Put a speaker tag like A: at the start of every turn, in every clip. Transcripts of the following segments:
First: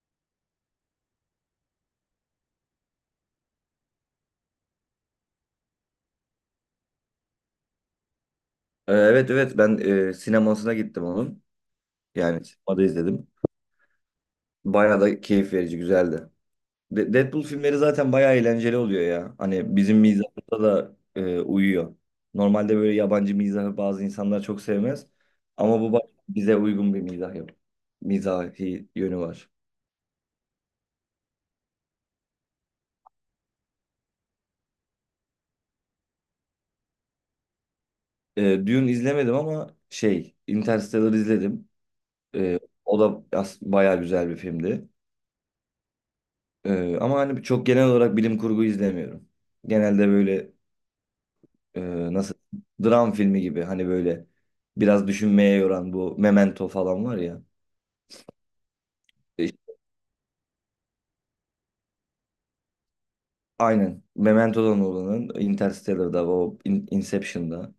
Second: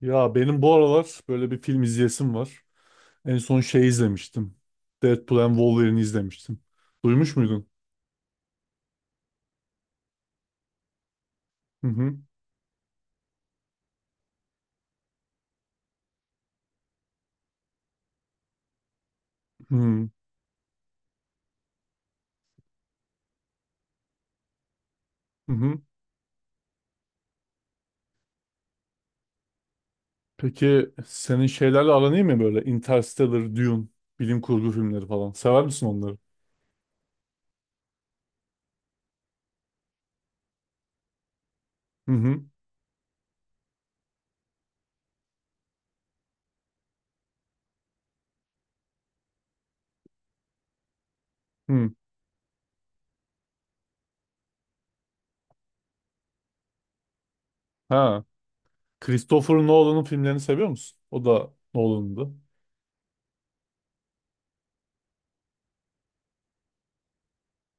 A: Ya benim bu aralar böyle bir film izleyesim var. En son şey izlemiştim. Deadpool and Wolverine izlemiştim. Duymuş muydun?
B: Evet, evet, ben sinemasına gittim onun.
A: Hı hı.
B: Yani sinemada izledim. Bayağı da keyif verici güzeldi. Deadpool filmleri zaten bayağı eğlenceli oluyor ya.
A: Hı
B: Hani bizim
A: hı.
B: mizahımıza da uyuyor. Normalde böyle yabancı mizahı bazı insanlar çok sevmez.
A: Hı.
B: Ama bu bize uygun bir mizah yok. Mizahi yönü var.
A: Peki senin şeylerle aran iyi mi böyle? Interstellar, Dune, bilim kurgu filmleri falan. Sever misin onları?
B: Dune izlemedim ama şey Interstellar izledim.
A: Hı hı.
B: E, O da bayağı güzel bir filmdi. Ama hani çok genel olarak bilim kurgu izlemiyorum. Genelde böyle e,
A: Hı.
B: nasıl dram filmi gibi, hani böyle biraz düşünmeye yoran, bu Memento falan var ya.
A: Ha. Christopher
B: İşte
A: Nolan'ın filmlerini seviyor musun? O da Nolan'dı.
B: aynen Memento'dan olanın Interstellar'da, o Inception'da,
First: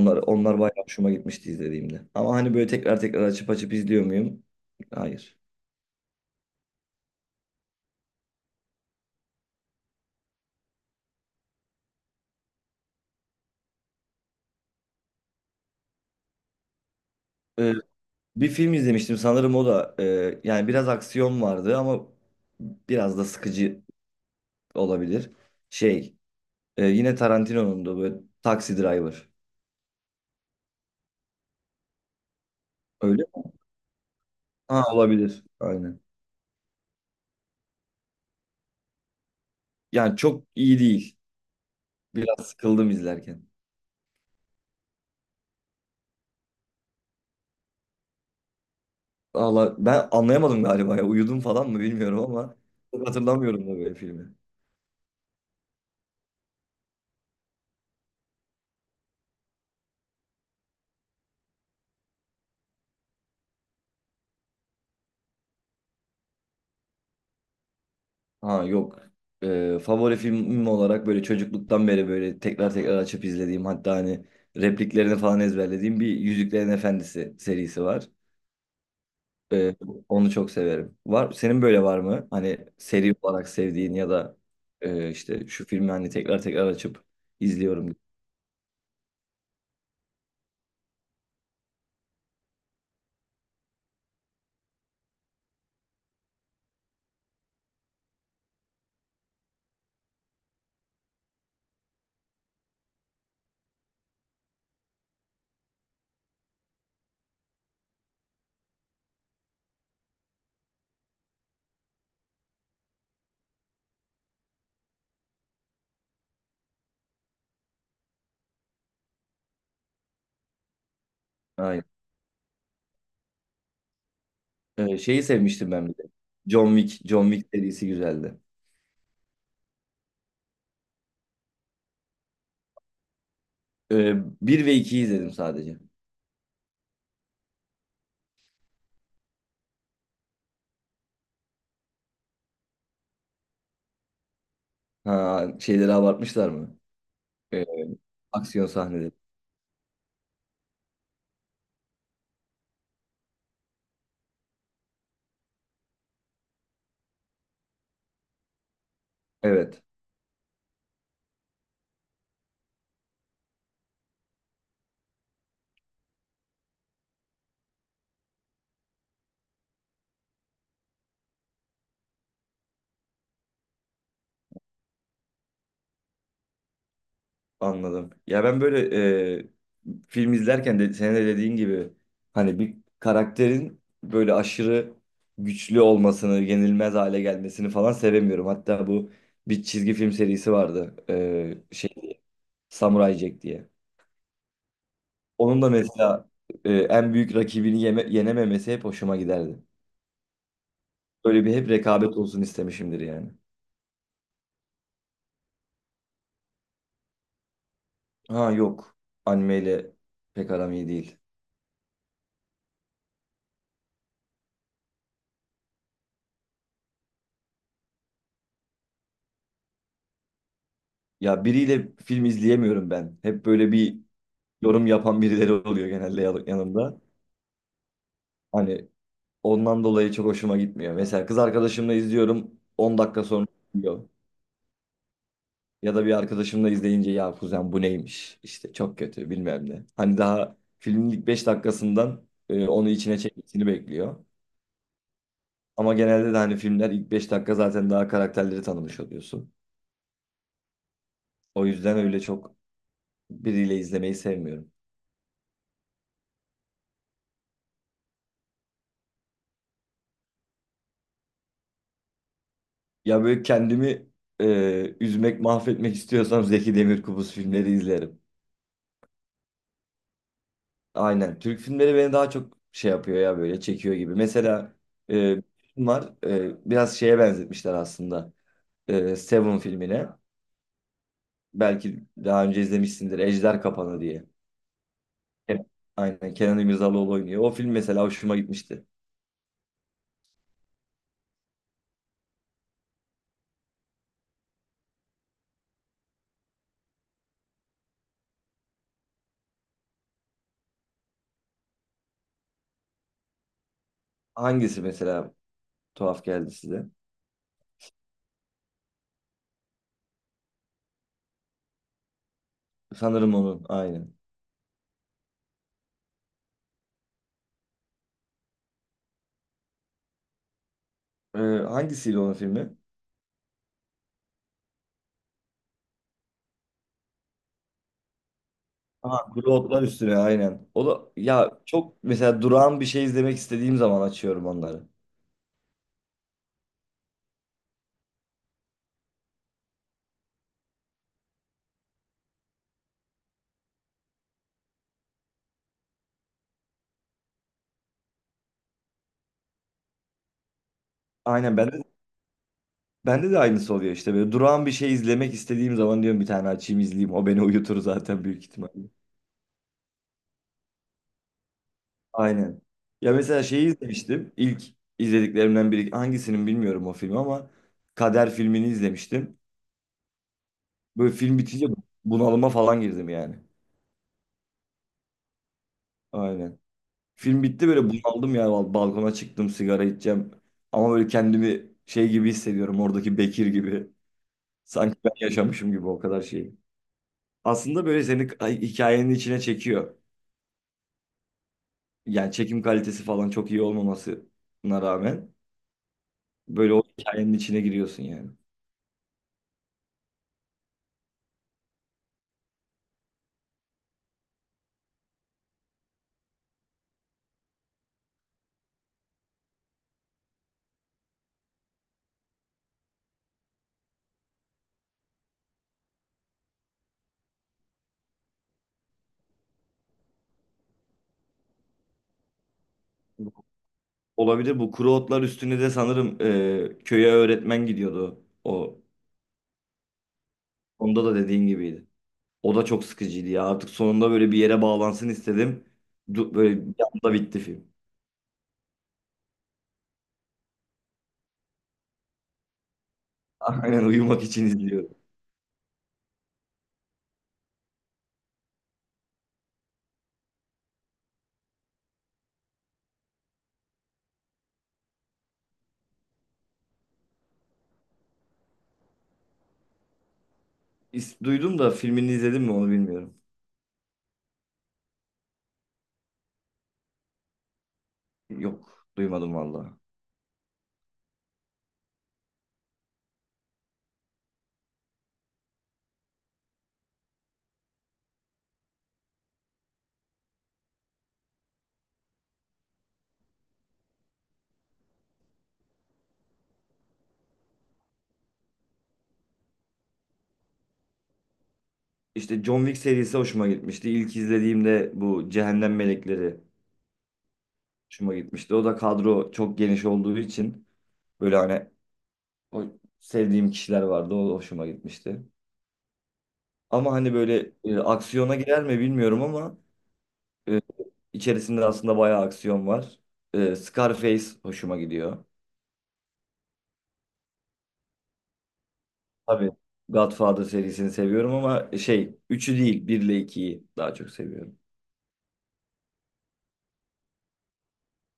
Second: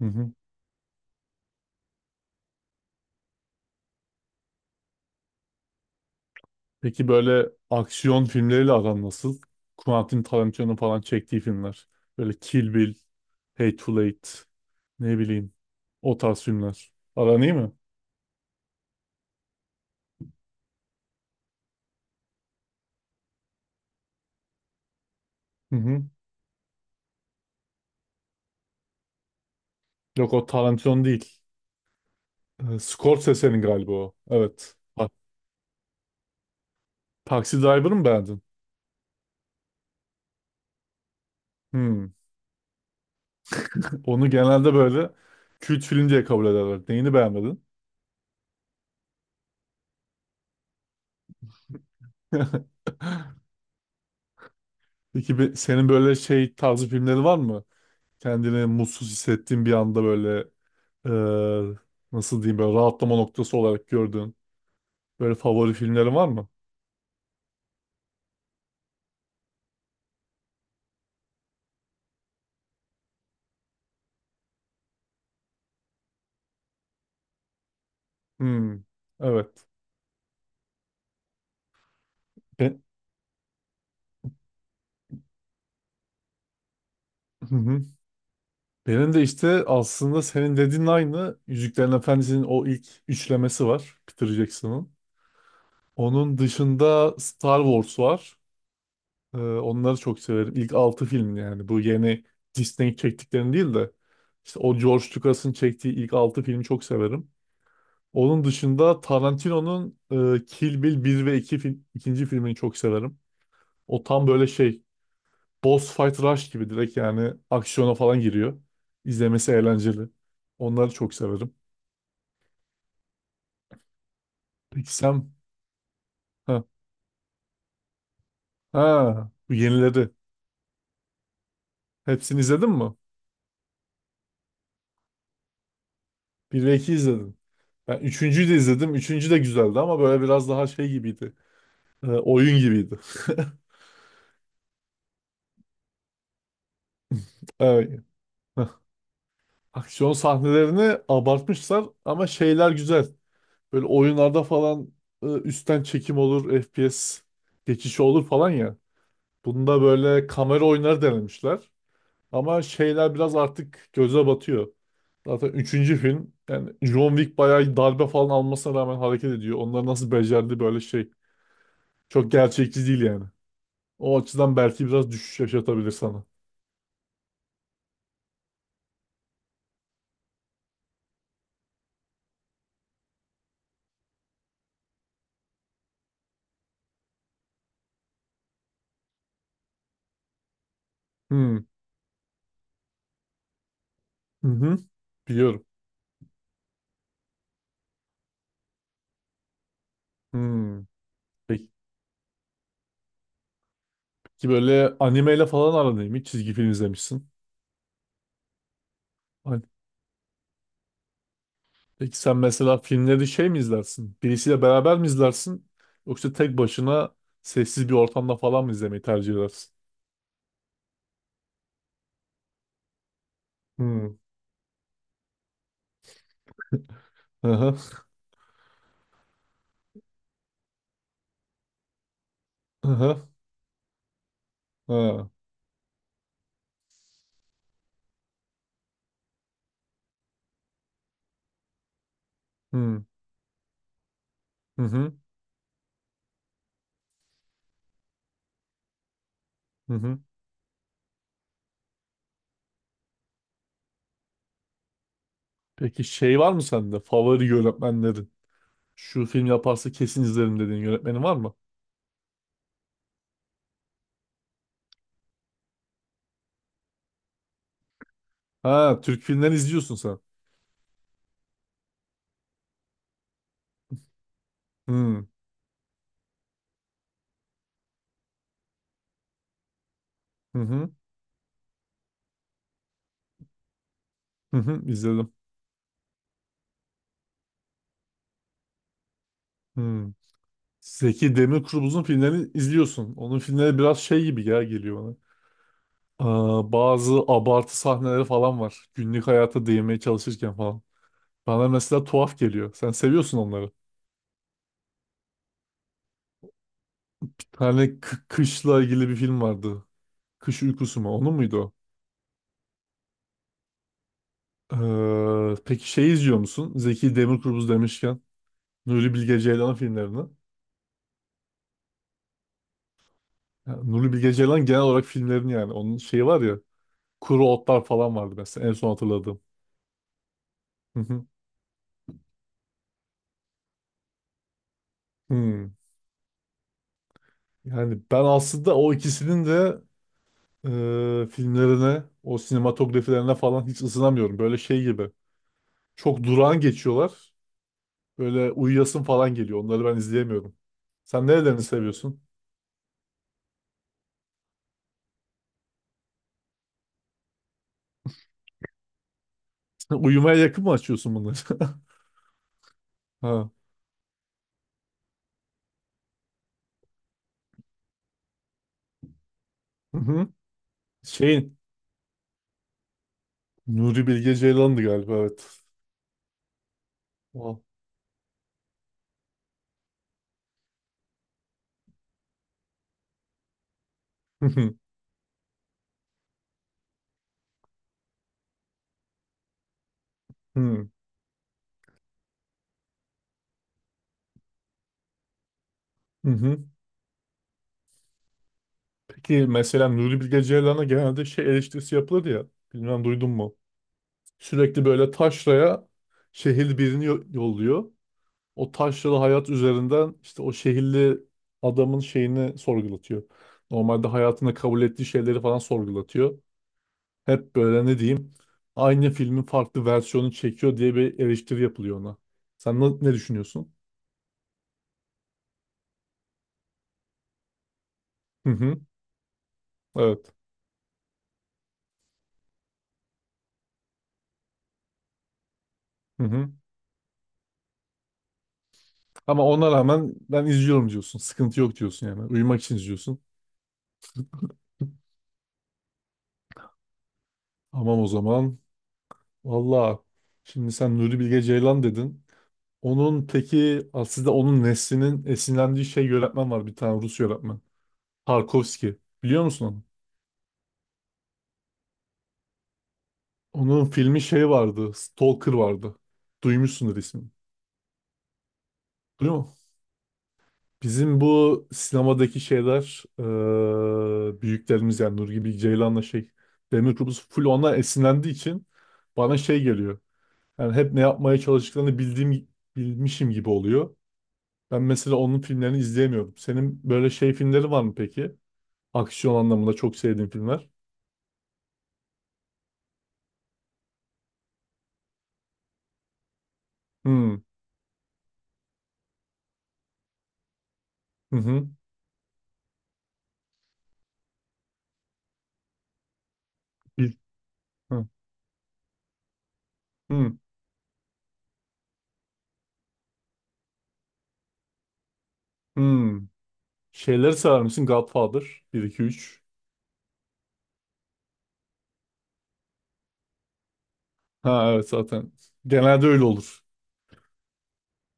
A: Hı hı.
B: onlar bayağı hoşuma gitmişti izlediğimde. Ama hani böyle tekrar tekrar açıp açıp izliyor muyum? Hayır.
A: Peki böyle aksiyon filmleriyle aran nasıl? Quentin Tarantino'nun falan çektiği filmler. Böyle Kill Bill, Hateful Eight, ne bileyim o tarz filmler. Aran iyi mi?
B: E, Bir film izlemiştim sanırım, o da yani biraz aksiyon vardı ama biraz da sıkıcı olabilir.
A: Hı hı.
B: Şey, yine Tarantino'nun da böyle Taxi Driver.
A: Yok, o Tarantino değil.
B: Öyle mi?
A: Scorsese'nin galiba o. Evet.
B: Ha,
A: Bak,
B: olabilir. Aynen.
A: Taxi Driver'ı mı beğendin?
B: Yani çok iyi değil.
A: Hmm.
B: Biraz sıkıldım izlerken.
A: Onu genelde böyle kült film diye kabul ederler. Neyini beğenmedin?
B: Valla ben anlayamadım galiba ya. Uyudum falan mı bilmiyorum ama çok hatırlamıyorum da böyle filmi.
A: Peki senin böyle şey tarzı filmleri var mı? Kendini mutsuz hissettiğin bir anda böyle e, nasıl diyeyim böyle rahatlama noktası olarak gördüğün böyle favori filmlerin var mı?
B: Ha yok. Favori filmim olarak böyle çocukluktan beri böyle tekrar tekrar açıp izlediğim, hatta hani repliklerini falan ezberlediğim bir Yüzüklerin Efendisi serisi var.
A: Hmm, evet.
B: Ee, Onu çok severim. Var, senin böyle var mı? Hani
A: Ben,
B: seri olarak sevdiğin, ya da işte şu filmi hani tekrar tekrar açıp
A: hı hı.
B: izliyorum.
A: Benim de işte aslında senin dediğin aynı Yüzüklerin Efendisi'nin o ilk üçlemesi var Peter Jackson'ın. Onun dışında Star Wars var. Onları çok severim. İlk 6 film, yani bu yeni Disney çektiklerini değil de işte o George Lucas'ın çektiği ilk 6 filmi çok severim. Onun dışında Tarantino'nun Kill Bill 1 ve 2 film, ikinci filmini çok severim. O tam böyle şey, boss fight rush gibi, direkt yani aksiyona falan giriyor. İzlemesi eğlenceli. Onları çok severim.
B: Aynen.
A: Peki
B: Şeyi
A: sen,
B: sevmiştim ben bir de.
A: ha,
B: John Wick. John Wick serisi güzeldi.
A: ha bu yenileri hepsini izledin mi?
B: Ee, 1 ve 2'yi izledim sadece.
A: Bir ve 2 izledim. Ben 3.'ü de izledim. Üçüncü de güzeldi ama böyle biraz daha şey gibiydi. Oyun gibiydi.
B: Ha, şeyleri abartmışlar mı? Ee,
A: Evet.
B: Aksiyon
A: Hah.
B: sahneleri.
A: Aksiyon sahnelerini abartmışlar ama şeyler güzel. Böyle oyunlarda falan üstten çekim olur, FPS geçişi olur falan ya. Bunda
B: Evet,
A: böyle kamera oyunları denemişler. Ama şeyler biraz artık göze batıyor. Zaten üçüncü film, yani John Wick bayağı darbe falan almasına rağmen hareket ediyor. Onlar nasıl becerdi böyle şey. Çok gerçekçi değil yani. O açıdan belki biraz düşüş yaşatabilir sana.
B: anladım. Ya ben böyle e, film izlerken de, senin de dediğin gibi, hani bir karakterin böyle aşırı güçlü olmasını, yenilmez hale gelmesini falan sevemiyorum. Hatta bu bir çizgi film serisi vardı.
A: Hmm.
B: Şey, Samurai Jack diye.
A: Hı hı.
B: Onun
A: Biliyorum.
B: da mesela en büyük rakibini yenememesi hep hoşuma giderdi.
A: Hmm.
B: Böyle bir hep
A: Peki,
B: rekabet olsun istemişimdir yani.
A: peki, böyle animeyle falan aran iyi mi? Çizgi film izlemişsin.
B: Ha yok.
A: Hani-
B: Animeyle pek aram iyi değil.
A: Peki sen mesela filmleri şey mi izlersin? Birisiyle beraber mi izlersin? Yoksa tek başına sessiz bir ortamda falan mı izlemeyi tercih edersin?
B: Ya biriyle film izleyemiyorum ben. Hep böyle bir
A: Hı.
B: yorum yapan birileri oluyor genelde yanımda.
A: Aha.
B: Hani ondan dolayı çok hoşuma gitmiyor. Mesela kız arkadaşımla izliyorum, 10 dakika
A: Aha.
B: sonra diyor.
A: Ha.
B: Ya da bir arkadaşımla izleyince, ya kuzen bu neymiş? İşte çok kötü bilmem ne. Hani daha filmin ilk 5 dakikasından onu
A: Hı.
B: içine çekmesini bekliyor.
A: Hı hı.
B: Ama genelde de hani filmler ilk 5 dakika zaten daha karakterleri tanımış oluyorsun.
A: Hı hı.
B: O yüzden öyle çok biriyle izlemeyi sevmiyorum.
A: Peki şey var mı sende? Favori yönetmenlerin. Şu film yaparsa kesin izlerim dediğin yönetmenin var mı?
B: Ya böyle kendimi üzmek, mahvetmek istiyorsam Zeki Demirkubuz filmleri izlerim.
A: Ha, Türk filmleri izliyorsun sen.
B: Aynen. Türk filmleri beni daha çok şey yapıyor ya, böyle çekiyor gibi. Mesela
A: Hı.
B: bir film var. Biraz şeye benzetmişler aslında. Seven filmine.
A: Hı hı.
B: Belki daha önce izlemişsindir. Ejder Kapanı diye.
A: Hı hı. izledim.
B: Evet. Aynen. Kenan İmirzalıoğlu oynuyor. O film mesela hoşuma gitmişti.
A: Hı. Zeki Demirkubuz'un filmlerini izliyorsun. Onun filmleri biraz şey gibi ya geliyor bana. Aa, bazı abartı sahneleri falan var. Günlük hayata değinmeye çalışırken falan. Bana mesela tuhaf geliyor. Sen seviyorsun onları.
B: Hangisi mesela? Tuhaf geldi size.
A: Bir tane kışla ilgili bir film vardı. Kış uykusu mu? Onu muydu o?
B: Sanırım onun aynen.
A: Peki şey izliyor musun? Zeki Demirkubuz demişken Nuri Bilge Ceylan filmlerini.
B: Hangisiyle onun filmi?
A: Ya, Nuri Bilge Ceylan, genel olarak filmlerini yani. Onun şeyi var ya. Kuru Otlar falan vardı mesela, en son
B: Aha,
A: hatırladığım.
B: Kuru Otlar Üstüne aynen. O
A: Hı
B: da
A: hı.
B: ya, çok mesela durağan bir şey izlemek istediğim zaman açıyorum onları.
A: Hmm. Yani ben aslında o ikisinin de filmlerine, o sinematografilerine falan hiç ısınamıyorum. Böyle şey gibi. Çok durağan geçiyorlar. Böyle uyuyasın falan geliyor. Onları ben izleyemiyorum. Sen
B: Aynen,
A: nerelerini
B: bende
A: seviyorsun?
B: bende de aynısı oluyor, işte böyle durağan bir şey izlemek istediğim zaman diyorum bir tane açayım izleyeyim. O beni uyutur zaten büyük ihtimalle.
A: Uyumaya yakın mı açıyorsun bunları?
B: Aynen. Ya mesela
A: Ha.
B: şeyi izlemiştim. İlk izlediklerimden biri hangisinin bilmiyorum o filmi ama Kader filmini izlemiştim. Böyle film
A: Şeyin,
B: bitince bunalıma falan girdim yani.
A: Nuri Bilge Ceylan'dı galiba, evet.
B: Aynen. Film
A: O.
B: bitti, böyle bunaldım yani, balkona çıktım sigara içeceğim. Ama böyle kendimi şey gibi hissediyorum, oradaki Bekir gibi.
A: Hı hı,
B: Sanki ben yaşamışım gibi o kadar şeyi. Aslında böyle seni hikayenin içine çekiyor.
A: hı,
B: Yani çekim kalitesi falan çok iyi olmamasına rağmen
A: hı.
B: böyle o hikayenin içine giriyorsun yani.
A: Peki mesela Nuri Bilge Ceylan'a genelde şey eleştirisi yapılır ya. Bilmem duydun mu? Sürekli böyle taşraya şehirli birini yolluyor. O taşralı hayat üzerinden işte o şehirli adamın şeyini sorgulatıyor. Normalde hayatında kabul ettiği şeyleri falan sorgulatıyor. Hep böyle ne diyeyim, aynı filmin farklı versiyonu çekiyor diye bir eleştiri yapılıyor ona. Sen ne düşünüyorsun?
B: Olabilir, bu Kuru Otlar Üstüne de sanırım, köye öğretmen gidiyordu
A: Hı
B: o.
A: hı, evet.
B: Onda da dediğin gibiydi. O da çok sıkıcıydı ya. Artık sonunda böyle bir yere bağlansın istedim.
A: Hı hı.
B: Böyle bir anda bitti film.
A: Ama ona rağmen ben izliyorum diyorsun. Sıkıntı yok diyorsun yani. Uyumak için izliyorsun.
B: Aynen, uyumak için izliyorum.
A: Tamam, o zaman. Valla, şimdi sen Nuri Bilge Ceylan dedin. Onun peki, aslında onun neslinin esinlendiği şey yönetmen var, bir tane Rus yönetmen. Tarkovski. Biliyor musun onu?
B: Duydum da filmini izledim mi onu bilmiyorum.
A: Onun filmi şey vardı. Stalker vardı. Duymuşsundur ismini.
B: Yok, duymadım
A: Duyuyor musun?
B: valla.
A: Bizim bu sinemadaki şeyler, büyüklerimiz yani Nuri Bilge Ceylan'la şey, Demir Kubus full ona esinlendiği için bana şey geliyor. Yani hep ne yapmaya çalıştıklarını bildiğim, bilmişim gibi oluyor. Ben mesela onun filmlerini izleyemiyorum. Senin böyle şey filmleri var mı peki? Aksiyon anlamında çok sevdiğin filmler.
B: İşte John Wick serisi hoşuma gitmişti. İlk izlediğimde bu Cehennem Melekleri
A: Hmm.
B: hoşuma gitmişti. O da kadro çok geniş olduğu için böyle
A: Hı hı.
B: hani o sevdiğim kişiler vardı. O da hoşuma gitmişti. Ama
A: Bil
B: hani böyle
A: hı.
B: aksiyona girer mi bilmiyorum ama
A: Hı.
B: e, içerisinde aslında bayağı aksiyon var. Scarface hoşuma gidiyor.
A: Hı. Şeyleri sever misin? Godfather 1 2 3.
B: Tabii Godfather serisini seviyorum ama şey, üçü değil, 1 ile 2'yi daha çok seviyorum.
A: Ha, evet, zaten. Genelde öyle olur.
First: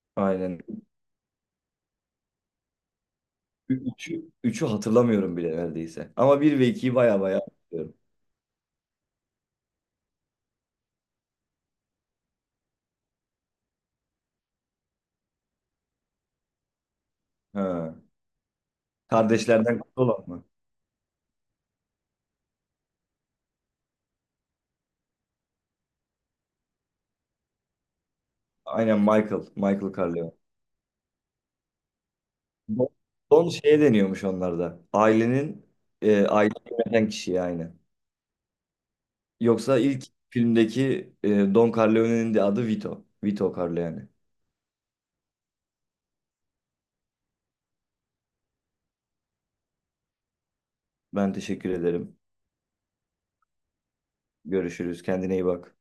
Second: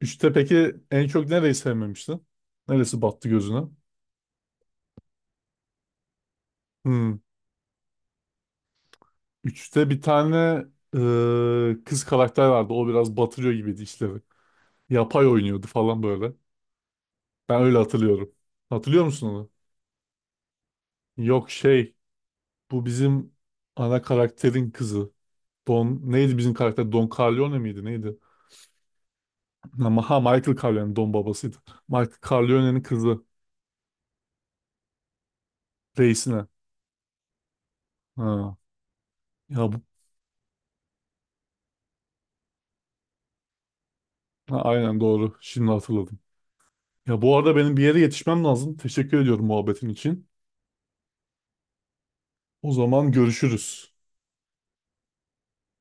A: Üçte
B: Aynen.
A: peki en çok nereyi sevmemiştin? Neresi battı gözüne?
B: Üçü hatırlamıyorum bile neredeyse. Ama bir ve ikiyi
A: Hmm.
B: baya baya hatırlıyorum.
A: 3'te bir tane kız karakter vardı. O biraz batırıyor gibiydi işleri. Yapay oynuyordu falan böyle. Ben öyle
B: Ha.
A: hatırlıyorum. Hatırlıyor musun onu?
B: Kardeşlerden kutlu olan mı?
A: Yok, şey, bu bizim ana karakterin kızı. Don neydi bizim karakter? Don Corleone miydi neydi?
B: Aynen, Michael. Michael
A: Ama ha,
B: Corleone.
A: Michael Corleone Don babasıydı. Michael Corleone'nin
B: Don
A: kızı
B: Don şeye deniyormuş onlarda. Ailenin,
A: reisine.
B: aile yöneten kişiye, aynı.
A: Ha. Ya
B: Yoksa
A: bu,
B: ilk filmdeki Don Corleone'nin de adı Vito. Vito Corleone.
A: ha, aynen doğru. Şimdi hatırladım. Ya bu arada benim bir yere yetişmem lazım. Teşekkür ediyorum muhabbetin için.
B: Ben teşekkür ederim.
A: O zaman görüşürüz.
B: Görüşürüz. Kendine iyi bak.